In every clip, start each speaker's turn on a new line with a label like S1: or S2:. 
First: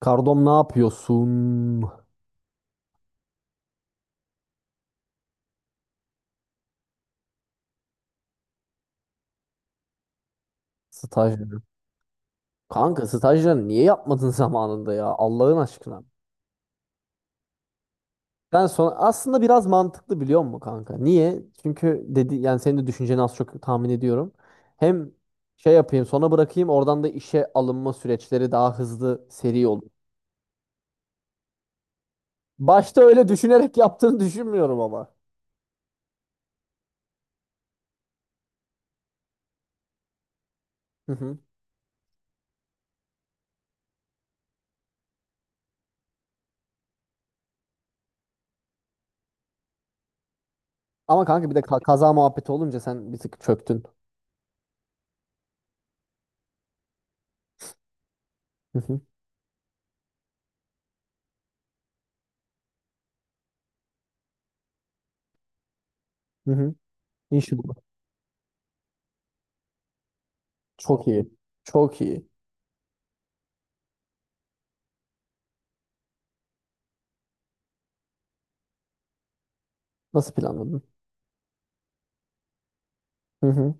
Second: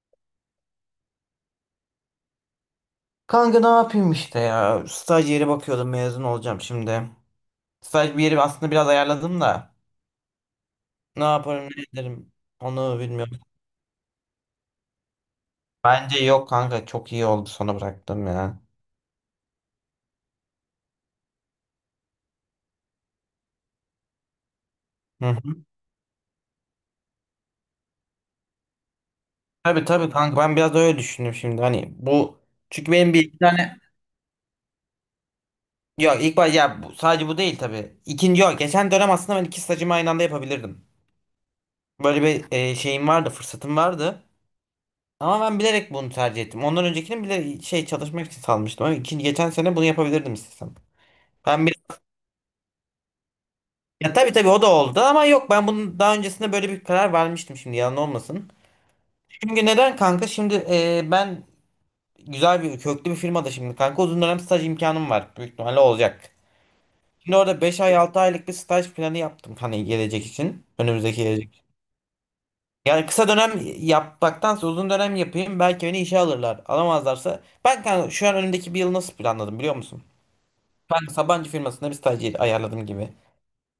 S1: Kardom ne yapıyorsun?
S2: Kanka ne yapayım işte ya. Staj yeri bakıyordum, mezun olacağım şimdi. Staj bir yeri aslında biraz ayarladım da. Ne
S1: Stajyer.
S2: yaparım ne ederim onu
S1: Kanka
S2: bilmiyorum.
S1: stajyer niye yapmadın zamanında ya Allah'ın aşkına.
S2: Bence yok kanka, çok iyi oldu sona bıraktım ya.
S1: Ben sonra aslında biraz mantıklı biliyor musun kanka? Niye? Çünkü dedi yani senin de düşünceni az çok tahmin ediyorum. Hem
S2: Hı hı.
S1: şey yapayım sonra bırakayım oradan da işe alınma süreçleri daha hızlı seri
S2: Tabii
S1: olur.
S2: tabii kanka, ben biraz da öyle düşündüm şimdi hani bu. Çünkü
S1: Başta
S2: benim bir
S1: öyle
S2: iki
S1: düşünerek
S2: tane.
S1: yaptığını düşünmüyorum ama.
S2: Yok ilk baş ya bu, sadece bu değil tabii. İkinci yok. Geçen dönem aslında ben iki stajımı aynı anda yapabilirdim.
S1: Hı hı.
S2: Böyle bir şeyim vardı, fırsatım vardı. Ama ben bilerek bunu tercih ettim. Ondan öncekini bile şey çalışmak için salmıştım. Ama ikinci geçen sene bunu yapabilirdim istesem.
S1: Ama kanka bir de
S2: Ben bir,
S1: kaza muhabbeti olunca sen bir tık çöktün.
S2: ya tabii tabii o da oldu ama yok, ben bunun daha öncesinde böyle bir karar vermiştim, şimdi yalan olmasın.
S1: Hı hı.
S2: Çünkü neden kanka şimdi ben güzel bir köklü bir firmada şimdi kanka uzun dönem staj imkanım var, büyük ihtimalle olacak.
S1: Hı hı.
S2: Şimdi orada
S1: İnşallah.
S2: 5 ay 6 aylık bir staj planı yaptım, hani gelecek için,
S1: Çok
S2: önümüzdeki
S1: iyi.
S2: gelecek için.
S1: Çok iyi.
S2: Yani kısa dönem yapmaktansa uzun dönem yapayım, belki beni işe alırlar. Alamazlarsa ben kanka şu an önümdeki bir yıl nasıl planladım biliyor musun?
S1: Nasıl planladın?
S2: Ben Sabancı firmasında bir staj ayarladım gibi.
S1: Hı hı.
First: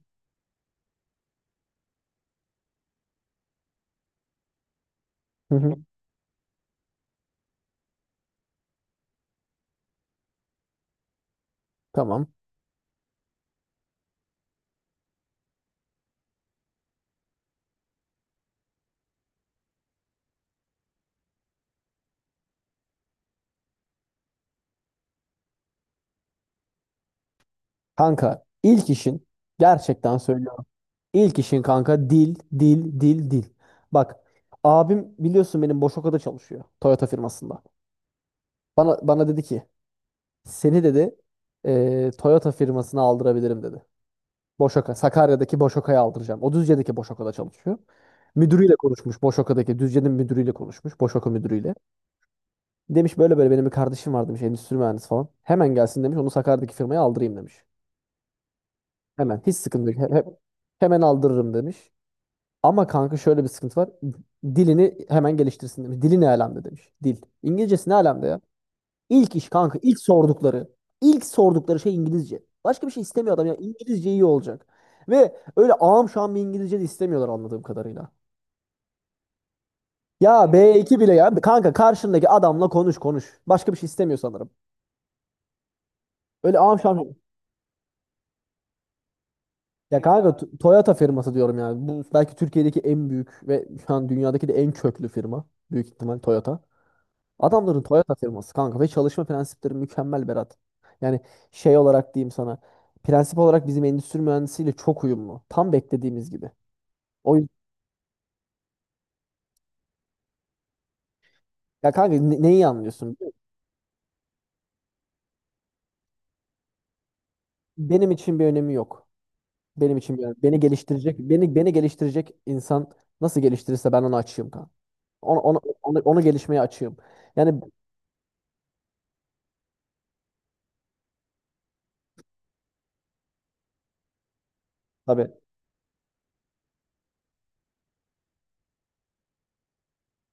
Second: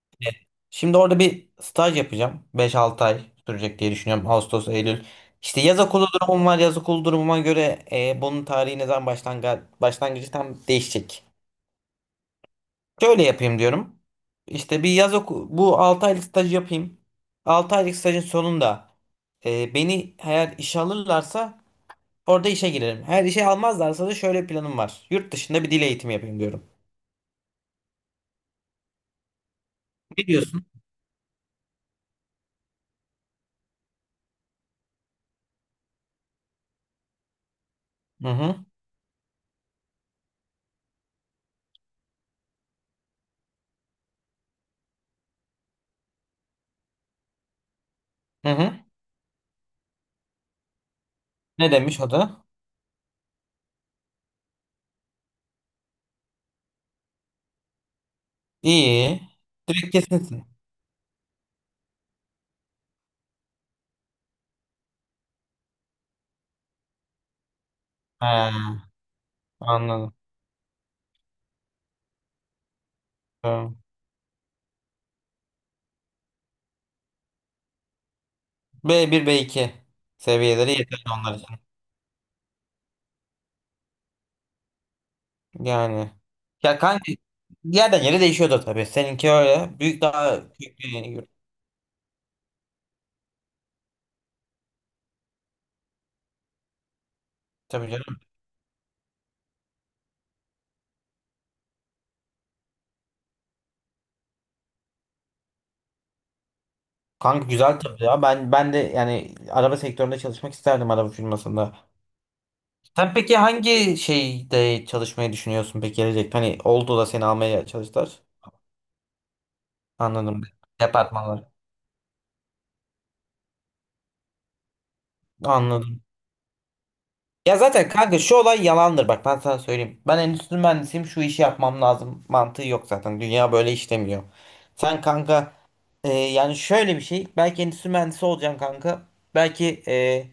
S2: Şimdi orada bir staj yapacağım, beş 6 ay sürecek diye düşünüyorum. Ağustos, Eylül.
S1: Hı
S2: İşte
S1: hı,
S2: yaz okulu durumum var. Yaz okulu durumuma göre bunun tarihi ne zaman başlangıcı tam değişecek.
S1: tamam.
S2: Şöyle yapayım diyorum. İşte bir yaz oku, bu 6 aylık staj yapayım. 6 aylık stajın sonunda beni eğer işe alırlarsa orada işe girerim. Eğer işe almazlarsa da şöyle planım var. Yurt dışında bir dil eğitimi yapayım diyorum.
S1: Kanka ilk işin gerçekten
S2: Ne diyorsun?
S1: söylüyorum. İlk işin kanka dil, dil, dil, dil. Bak, abim biliyorsun benim Boşoka'da çalışıyor. Toyota firmasında.
S2: Hı hı.
S1: Bana dedi ki seni dedi Toyota firmasına aldırabilirim dedi. Boşoka, Sakarya'daki Boşoka'ya aldıracağım. O Düzce'deki Boşoka'da çalışıyor.
S2: Hı
S1: Müdürüyle
S2: hı.
S1: konuşmuş. Boşoka'daki Düzce'nin müdürüyle konuşmuş. Boşoka
S2: Ne
S1: müdürüyle.
S2: demiş o da?
S1: Demiş böyle böyle benim bir kardeşim var demiş, endüstri mühendisi falan. Hemen gelsin demiş, onu Sakarya'daki firmaya aldırayım demiş.
S2: İyi.
S1: Hemen hiç sıkıntı
S2: Direkt
S1: yok.
S2: kesinsin.
S1: Hemen aldırırım demiş. Ama kanka şöyle bir sıkıntı var. Dilini hemen geliştirsin demiş. Dili ne alemde demiş. Dil. İngilizcesi ne alemde ya?
S2: Ha.
S1: İlk iş kanka ilk
S2: Anladım.
S1: sordukları. İlk sordukları şey İngilizce. Başka bir şey istemiyor adam ya.
S2: Tamam.
S1: İngilizce iyi olacak. Ve öyle ağam şu an bir İngilizce de istemiyorlar anladığım kadarıyla.
S2: B bir b iki
S1: Ya
S2: seviyeleri
S1: B2
S2: yeterli
S1: bile ya.
S2: onlar için.
S1: Kanka karşındaki adamla konuş konuş. Başka bir şey istemiyor sanırım.
S2: Yani.
S1: Öyle ağam
S2: Ya
S1: şam.
S2: kanka yerden yere değişiyordu tabii. Seninki öyle. Büyük,
S1: Ya kanka
S2: daha büyük
S1: Toyota
S2: bir
S1: firması diyorum yani. Bu belki Türkiye'deki en büyük ve şu an dünyadaki de en köklü firma. Büyük ihtimal Toyota. Adamların
S2: tabii
S1: Toyota
S2: canım.
S1: firması kanka ve çalışma prensipleri mükemmel Berat. Yani şey olarak diyeyim sana. Prensip olarak bizim endüstri mühendisiyle çok uyumlu. Tam beklediğimiz gibi. O
S2: Kanka
S1: yüzden
S2: güzel tabii ya. Ben de yani araba sektöründe çalışmak isterdim, araba firmasında.
S1: ya kanka neyi
S2: Sen
S1: anlıyorsun?
S2: peki hangi şeyde çalışmayı düşünüyorsun peki gelecek? Hani oldu da seni almaya
S1: Benim
S2: çalıştılar.
S1: için bir önemi yok. Benim için bir önemi.
S2: Anladım.
S1: Beni geliştirecek,
S2: Departmanlar.
S1: beni geliştirecek insan nasıl geliştirirse ben onu açığım kanka. Onu, onu, onu,
S2: Anladım.
S1: onu gelişmeye açığım.
S2: Ya
S1: Yani
S2: zaten kanka şu olay yalandır, bak ben sana söyleyeyim. Ben endüstri mühendisiyim, şu işi yapmam lazım mantığı yok zaten. Dünya böyle işlemiyor. Sen
S1: tabii,
S2: kanka yani şöyle bir şey, belki endüstri mühendisi olacaksın kanka. Belki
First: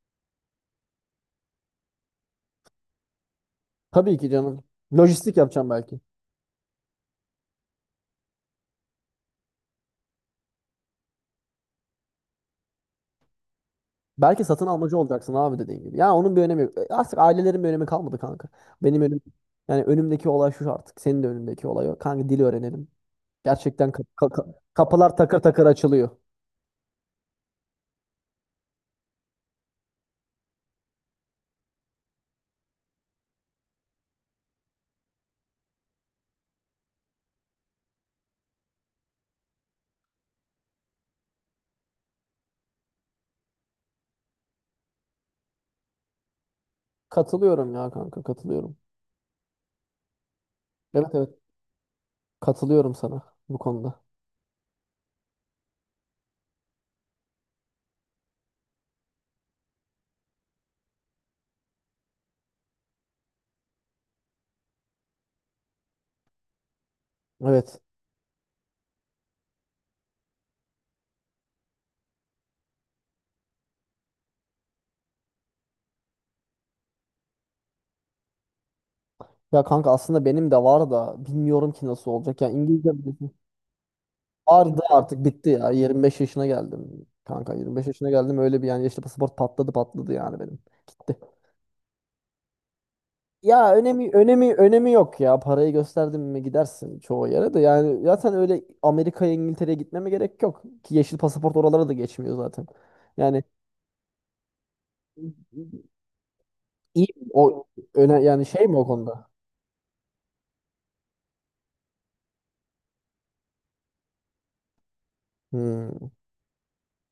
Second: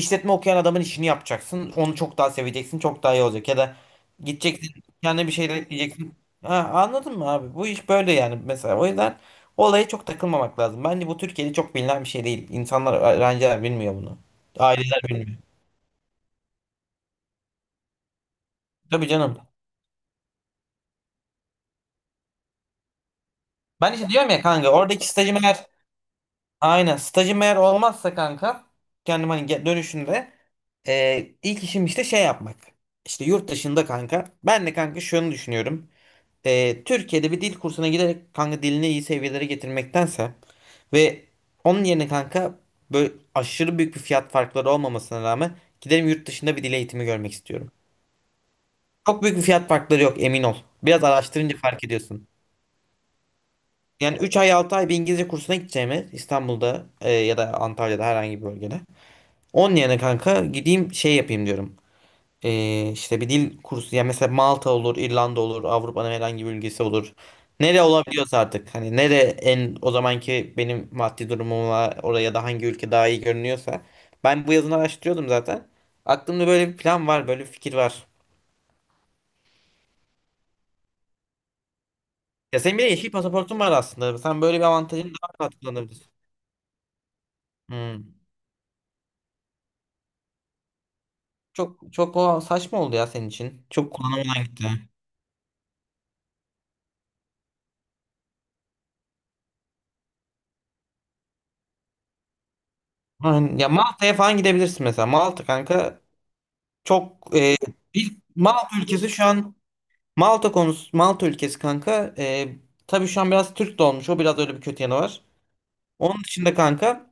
S2: işletme okuyan adamın işini yapacaksın. Onu çok daha seveceksin, çok daha iyi olacak. Ya da
S1: tabii ki canım.
S2: gideceksin kendine bir
S1: Lojistik
S2: şeyler
S1: yapacağım belki.
S2: ekleyeceksin. Ha, anladın mı abi? Bu iş böyle yani mesela. O yüzden olaya çok takılmamak lazım. Bence bu Türkiye'de çok bilinen bir şey değil. İnsanlar, öğrenciler bilmiyor bunu.
S1: Belki satın almacı
S2: Aileler bilmiyor.
S1: olacaksın abi dediğin gibi. Ya onun bir önemi yok. Artık ailelerin bir önemi kalmadı kanka. Benim
S2: Tabii
S1: önüm,
S2: canım.
S1: yani önümdeki olay şu artık. Senin de önündeki olay o. Kanka dil öğrenelim. Gerçekten
S2: Ben işte diyorum ya kanka, oradaki
S1: kapılar
S2: stajım
S1: takır takır
S2: eğer,
S1: açılıyor.
S2: aynen stajım eğer olmazsa kanka, kendim hani dönüşünde ilk işim işte şey yapmak. İşte yurt dışında kanka. Ben de kanka şunu düşünüyorum. Türkiye'de bir dil kursuna giderek kanka dilini iyi seviyelere getirmektense ve onun yerine kanka, böyle aşırı büyük bir fiyat farkları olmamasına rağmen, giderim yurt dışında bir dil eğitimi görmek istiyorum.
S1: Katılıyorum ya kanka, katılıyorum.
S2: Çok büyük bir fiyat farkları yok, emin ol. Biraz
S1: Evet evet,
S2: araştırınca fark ediyorsun.
S1: katılıyorum sana bu konuda.
S2: Yani 3 ay 6 ay bir İngilizce kursuna gideceğimi İstanbul'da ya da Antalya'da herhangi bir bölgede. Onun yerine kanka gideyim şey yapayım diyorum. İşte bir dil kursu, ya mesela Malta olur, İrlanda olur, Avrupa'nın herhangi bir ülkesi olur.
S1: Evet.
S2: Nere olabiliyorsa artık, hani nere en o zamanki benim maddi durumuma oraya, da hangi ülke daha iyi görünüyorsa. Ben bu yazını araştırıyordum zaten. Aklımda böyle bir plan var, böyle bir fikir var.
S1: Ya kanka aslında benim de var da bilmiyorum ki nasıl olacak. Ya
S2: Ya senin bile
S1: İngilizce
S2: yeşil pasaportun var aslında. Sen böyle bir
S1: vardı
S2: avantajın
S1: artık
S2: daha
S1: bitti
S2: rahat
S1: ya.
S2: kullanabilirsin.
S1: 25 yaşına geldim. Kanka 25 yaşına
S2: Hmm.
S1: geldim, öyle bir yani yaşlı pasaport patladı patladı yani benim. Gitti.
S2: Çok çok o saçma oldu ya senin için.
S1: Ya
S2: Çok
S1: önemi
S2: kullanılmadan
S1: önemi
S2: gitti.
S1: önemi yok ya. Parayı gösterdim mi gidersin çoğu yere de. Yani zaten öyle Amerika'ya İngiltere'ye gitmeme gerek yok. Ki yeşil pasaport oralara da geçmiyor zaten. Yani
S2: Aynen. Ya Malta'ya falan gidebilirsin mesela. Malta kanka
S1: iyi
S2: çok
S1: o öne
S2: bir
S1: yani şey
S2: Malta
S1: mi o
S2: ülkesi şu
S1: konuda?
S2: an, Malta konusu, Malta ülkesi kanka tabii şu an biraz Türk de olmuş. O biraz öyle bir kötü yanı var.
S1: Hmm.
S2: Onun dışında kanka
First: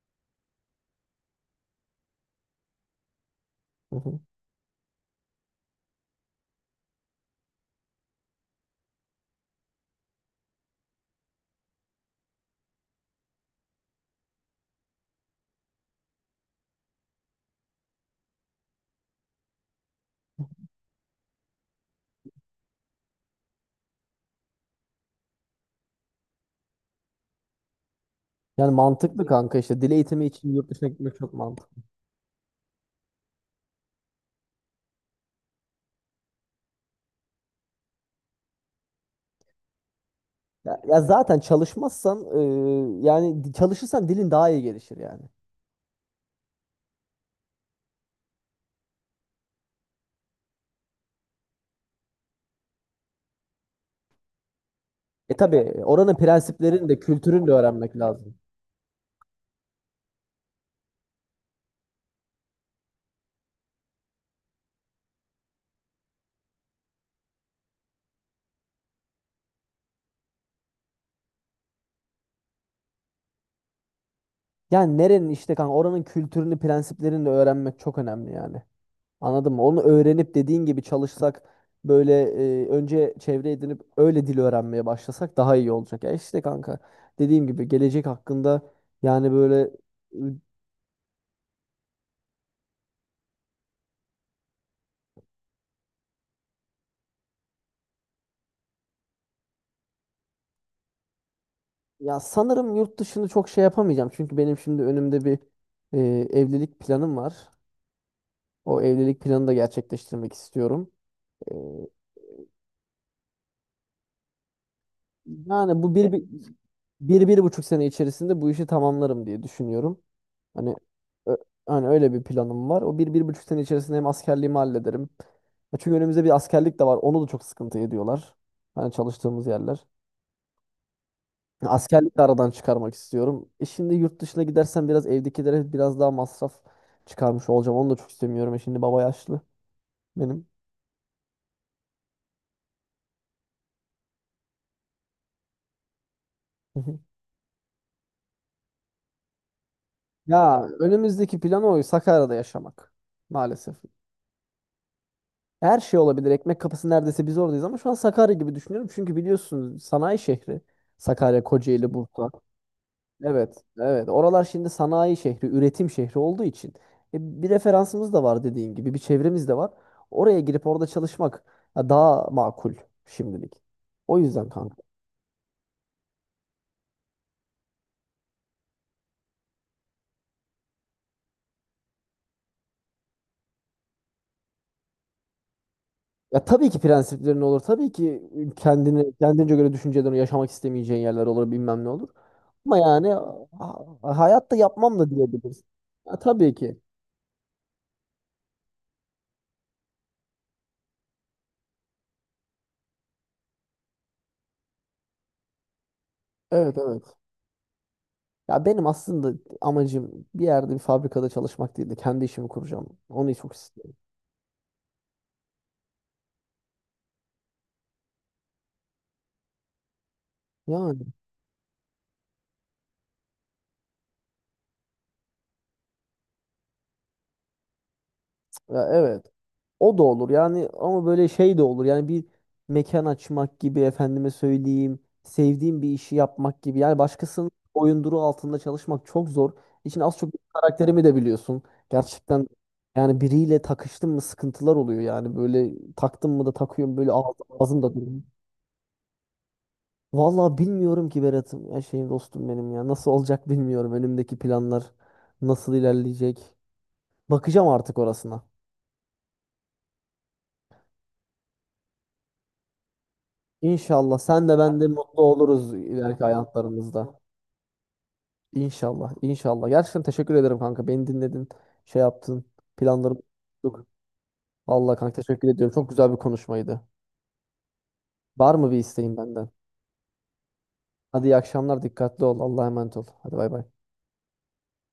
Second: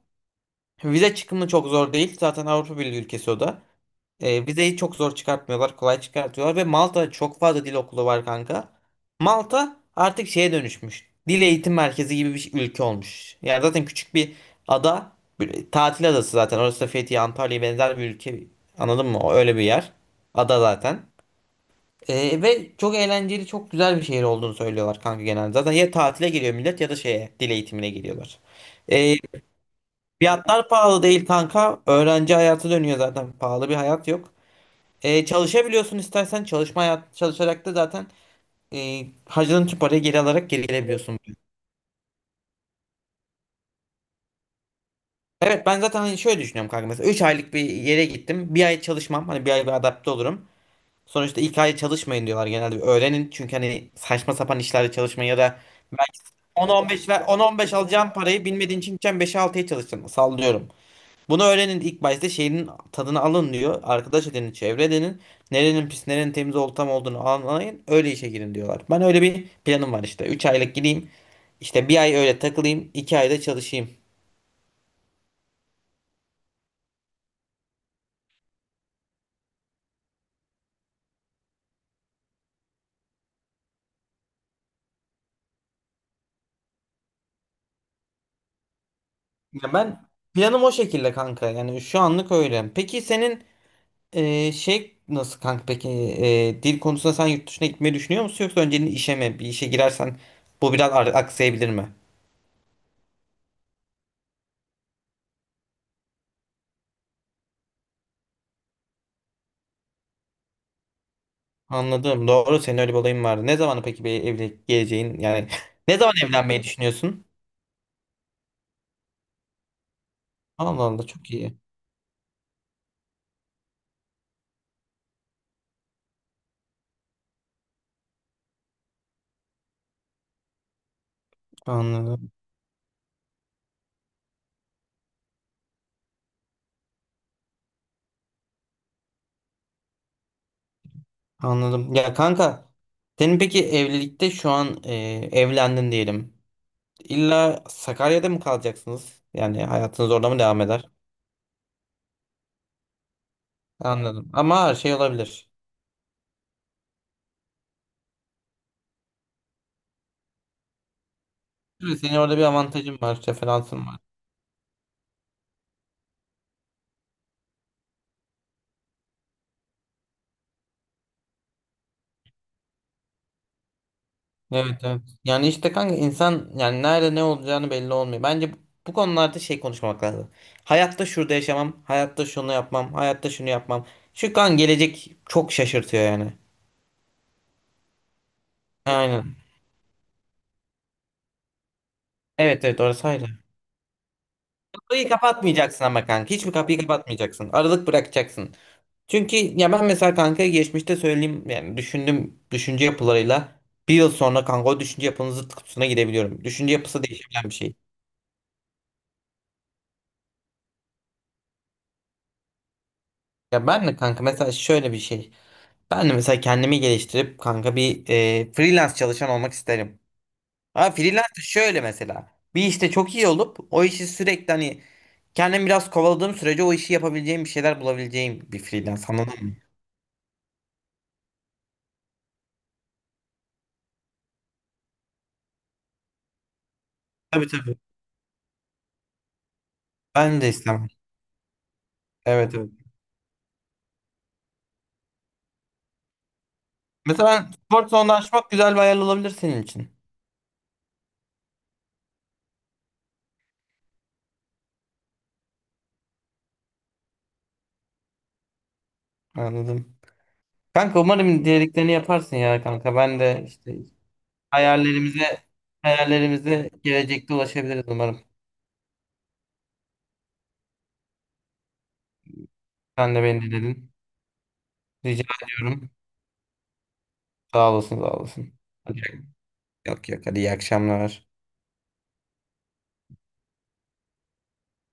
S2: vize çıkımı çok zor değil. Zaten Avrupa Birliği ülkesi o da.
S1: Hı hı.
S2: Vizeyi çok zor çıkartmıyorlar, kolay çıkartıyorlar ve Malta'da çok fazla dil okulu var kanka. Malta artık şeye dönüşmüş. Dil eğitim merkezi gibi bir ülke olmuş. Yani zaten küçük bir ada, bir tatil adası zaten. Orası da Fethiye, Antalya'ya benzer bir ülke. Anladın mı? O öyle bir yer. Ada zaten. Ve çok eğlenceli, çok güzel bir şehir olduğunu söylüyorlar kanka genelde. Zaten ya tatile geliyor millet ya da şeye, dil eğitimine geliyorlar.
S1: Yani
S2: E,
S1: mantıklı kanka, işte dil eğitimi için
S2: Fiyatlar
S1: yurt dışına
S2: pahalı
S1: gitmek
S2: değil
S1: çok
S2: kanka.
S1: mantıklı.
S2: Öğrenci hayatı dönüyor zaten. Pahalı bir hayat yok. Çalışabiliyorsun istersen, çalışma hayat, çalışarak da zaten harcadığın tüm parayı geri alarak geri
S1: Ya, ya
S2: gelebiliyorsun.
S1: zaten çalışmazsan yani çalışırsan dilin daha iyi gelişir yani.
S2: Evet, ben zaten hani şöyle düşünüyorum kanka, mesela 3 aylık bir yere gittim. Bir ay çalışmam, hani bir ay bir adapte olurum. Sonuçta ilk ay çalışmayın diyorlar genelde. Bir öğrenin, çünkü hani saçma sapan işlerde çalışmayın
S1: E
S2: ya
S1: tabii,
S2: da belki
S1: oranın prensiplerini de
S2: 10-15 ver,
S1: kültürünü de
S2: 10-15
S1: öğrenmek
S2: alacağın
S1: lazım.
S2: parayı bilmediğin için gideceksin 5'e 6'ya çalışacaksın, sallıyorum. Bunu öğrenin ilk başta, şeyin tadını alın diyor. Arkadaş edinin, çevre edinin. Nerenin pis, nerenin temiz olup tam olduğunu anlayın. Öyle işe girin diyorlar. Ben öyle bir planım var işte. 3 aylık gideyim. İşte bir ay öyle takılayım, 2 ayda çalışayım.
S1: Yani nerenin işte kanka oranın kültürünü prensiplerini de öğrenmek çok önemli yani. Anladın mı? Onu öğrenip dediğin gibi çalışsak böyle, önce çevre edinip öyle dil öğrenmeye başlasak daha iyi olacak. Ya işte kanka dediğim gibi gelecek hakkında yani böyle,
S2: Ya ben
S1: e,
S2: planım o şekilde kanka. Yani şu anlık öyle. Peki senin şey nasıl kanka? Peki dil konusunda sen yurt dışına gitmeyi düşünüyor musun? Yoksa önceliğin işe mi? Bir işe girersen bu biraz aksayabilir mi?
S1: ya sanırım yurt dışını çok şey yapamayacağım. Çünkü benim şimdi önümde bir, e, evlilik planım var. O evlilik planını da gerçekleştirmek istiyorum. E,
S2: Anladım. Doğru, senin öyle bir olayın vardı. Ne zaman peki bir evlilik geleceğin yani
S1: Yani bu
S2: ne zaman evlenmeyi düşünüyorsun?
S1: bir buçuk sene içerisinde bu işi tamamlarım diye düşünüyorum. Hani
S2: Allah Allah, çok
S1: ö-
S2: iyi.
S1: hani öyle bir planım var. O bir, bir buçuk sene içerisinde hem askerliğimi hallederim. Ya çünkü önümüzde bir askerlik de var. Onu da çok sıkıntı ediyorlar. Hani çalıştığımız yerler. Ya askerlik de
S2: Anladım.
S1: aradan çıkarmak istiyorum. E şimdi yurt dışına gidersem biraz evdekilere biraz daha masraf çıkarmış olacağım. Onu da çok istemiyorum. E şimdi baba yaşlı benim.
S2: Anladım. Ya kanka senin peki evlilikte şu an evlendin diyelim.
S1: Hı hı.
S2: İlla Sakarya'da mı kalacaksınız? Yani hayatınız orada mı devam
S1: Ya
S2: eder?
S1: önümüzdeki plan o. Sakarya'da yaşamak. Maalesef.
S2: Anladım. Ama her şey olabilir.
S1: Her şey olabilir. Ekmek kapısı neredeyse biz oradayız ama şu an Sakarya gibi düşünüyorum. Çünkü biliyorsunuz sanayi şehri. Sakarya, Kocaeli,
S2: Evet, senin
S1: Bursa.
S2: orada bir avantajın var,
S1: Evet,
S2: referansın var.
S1: evet. Oralar şimdi sanayi şehri, üretim şehri olduğu için. Bir referansımız da var dediğin gibi. Bir çevremiz de var. Oraya girip orada çalışmak ya, daha makul şimdilik. O yüzden
S2: Evet
S1: kanka.
S2: evet. Yani işte kanka insan yani nerede ne olacağını belli olmuyor. Bence bu, bu konularda şey konuşmamak lazım. Hayatta şurada yaşamam, hayatta şunu yapmam, hayatta şunu yapmam. Şu kan gelecek çok şaşırtıyor yani.
S1: Ya tabii ki prensiplerin olur. Tabii ki kendini
S2: Aynen.
S1: kendince göre düşüncelerini yaşamak istemeyeceğin yerler olur, bilmem ne olur.
S2: Evet
S1: Ama
S2: evet, orası
S1: yani
S2: ayrı.
S1: hayatta yapmam
S2: Kapıyı
S1: da diyebiliriz.
S2: kapatmayacaksın ama
S1: Ya,
S2: kanka. Hiçbir
S1: tabii
S2: kapıyı
S1: ki.
S2: kapatmayacaksın. Aralık bırakacaksın. Çünkü ya ben mesela kanka geçmişte söyleyeyim, yani düşündüm düşünce yapılarıyla bir yıl sonra kanka o düşünce yapının zıt kutusuna girebiliyorum. Düşünce
S1: Evet,
S2: yapısı
S1: evet.
S2: değişebilen bir şey.
S1: Ya benim aslında amacım bir yerde bir fabrikada çalışmak değil de kendi işimi kuracağım. Onu çok
S2: Ya ben
S1: istiyorum.
S2: de kanka mesela şöyle bir şey. Ben de mesela kendimi geliştirip kanka bir freelance çalışan olmak isterim. Ama
S1: Yani
S2: freelance de şöyle mesela. Bir işte çok iyi olup o işi sürekli, hani kendim biraz kovaladığım sürece o işi yapabileceğim, bir şeyler bulabileceğim bir
S1: ya
S2: freelance,
S1: evet,
S2: anladın mı?
S1: o da olur yani ama böyle şey de olur yani bir mekan açmak gibi, efendime söyleyeyim, sevdiğim bir işi yapmak gibi, yani
S2: Tabii
S1: başkasının
S2: tabii.
S1: boyunduruğu altında çalışmak çok zor. İçin az çok
S2: Ben de istemem.
S1: karakterimi de biliyorsun. Gerçekten
S2: Evet evet.
S1: yani biriyle takıştım mı sıkıntılar oluyor, yani böyle taktım mı da takıyorum, böyle
S2: Mesela
S1: ağzım,
S2: ben
S1: ağzım
S2: spor
S1: da
S2: salonunda
S1: duruyor.
S2: açmak güzel bir hayal olabilir senin için.
S1: Vallahi bilmiyorum ki Berat'ım. Ya şey dostum benim ya. Nasıl olacak bilmiyorum. Önümdeki planlar nasıl ilerleyecek. Bakacağım artık orasına.
S2: Anladım. Kanka umarım dediklerini yaparsın ya kanka. Ben de işte
S1: İnşallah sen de ben de mutlu
S2: hayallerimize
S1: oluruz ileriki
S2: hayallerimize
S1: hayatlarımızda.
S2: gelecekte ulaşabiliriz umarım.
S1: İnşallah, inşallah. Gerçekten teşekkür ederim kanka. Beni dinledin, şey yaptın,
S2: Sen
S1: planlarımı
S2: de beni
S1: tuttuk.
S2: dinledin.
S1: Allah kanka,
S2: Rica
S1: teşekkür ediyorum. Çok
S2: ediyorum.
S1: güzel bir konuşmaydı.
S2: Sağ olasın, sağ olasın.
S1: Var mı bir isteğin benden?
S2: Yok yok, hadi iyi
S1: Hadi
S2: akşamlar.
S1: iyi akşamlar, dikkatli ol. Allah'a emanet ol. Hadi bay bay.